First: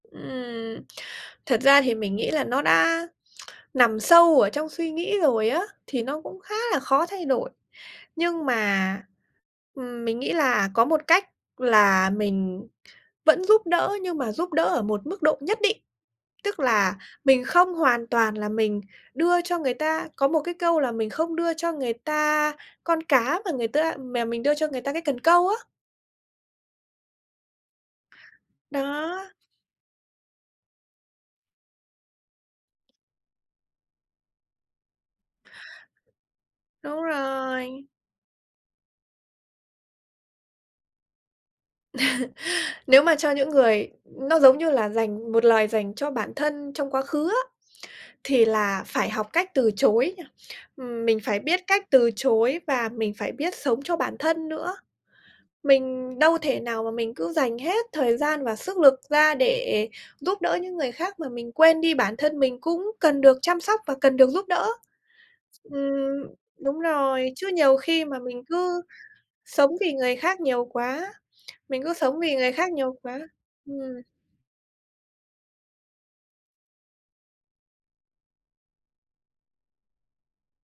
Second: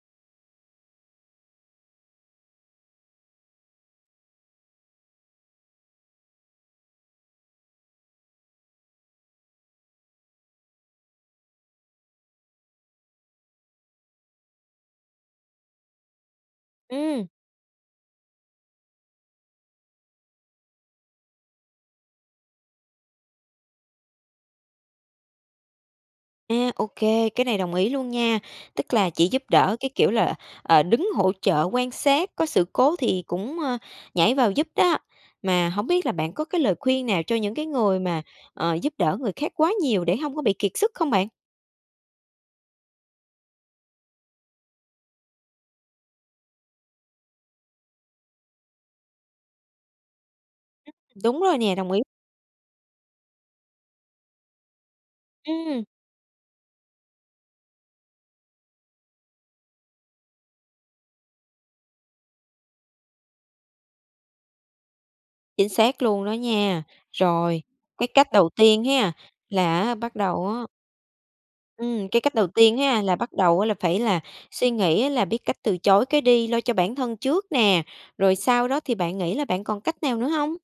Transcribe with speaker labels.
Speaker 1: Ừm, thật ra thì mình nghĩ là nó đã nằm sâu ở trong suy nghĩ rồi á, thì nó cũng khá là khó thay đổi. Nhưng mà, ừm, mình nghĩ là có một cách là mình vẫn giúp đỡ, nhưng mà giúp đỡ ở một mức độ nhất định. Tức là
Speaker 2: Ừm.
Speaker 1: mình không hoàn toàn là mình đưa cho người ta, có một cái câu là "Mình không đưa cho người ta con cá, mà người ta mè mình đưa cho người ta cái cần câu á."
Speaker 2: A, ô kê, cái này đồng ý luôn nha. Tức là chỉ
Speaker 1: Đó.
Speaker 2: giúp đỡ cái kiểu là, ờ, đứng hỗ trợ quan sát, có sự cố thì cũng, ơ, nhảy vào giúp đó. Mà hổng biết là bạn có cái lời
Speaker 1: Đúng
Speaker 2: khuyên nào cho những cái
Speaker 1: rồi.
Speaker 2: người mà, ờ, giúp đỡ người khác quá nhiều để hông có bị kiệt sức không bạn?
Speaker 1: Nếu mà cho những người nó giống như là dành một lời dành cho bản thân trong quá khứ á, thì là phải học cách từ chối,
Speaker 2: Ừm,
Speaker 1: ừm, mình phải
Speaker 2: đúng rồi
Speaker 1: biết
Speaker 2: nè,
Speaker 1: cách
Speaker 2: đồng ý.
Speaker 1: từ chối và mình phải biết sống cho bản thân nữa.
Speaker 2: Ừm.
Speaker 1: Mình đâu thể nào mà mình cứ dành hết thời gian và sức lực ra để giúp đỡ những người khác mà mình quên đi bản thân mình cũng cần được chăm sóc và cần được giúp đỡ.
Speaker 2: Chính xác luôn
Speaker 1: Ừm,
Speaker 2: đó
Speaker 1: đúng
Speaker 2: nha.
Speaker 1: rồi. Chứ
Speaker 2: Rồi,
Speaker 1: nhiều khi
Speaker 2: cái
Speaker 1: mà
Speaker 2: cách
Speaker 1: mình
Speaker 2: đầu
Speaker 1: cứ
Speaker 2: tiên ha,
Speaker 1: sống
Speaker 2: là
Speaker 1: vì
Speaker 2: á
Speaker 1: người
Speaker 2: bắt
Speaker 1: khác
Speaker 2: đầu á
Speaker 1: nhiều quá mình cứ
Speaker 2: ừm,
Speaker 1: sống
Speaker 2: cái
Speaker 1: vì
Speaker 2: cách đầu
Speaker 1: người khác
Speaker 2: tiên
Speaker 1: nhiều
Speaker 2: ha, là
Speaker 1: quá
Speaker 2: bắt đầu là phải
Speaker 1: ừm.
Speaker 2: là suy nghĩ là biết cách từ chối cái đi, lo cho bản thân trước nè, rồi sau đó thì bạn nghĩ là bạn còn cách nào nữa hông?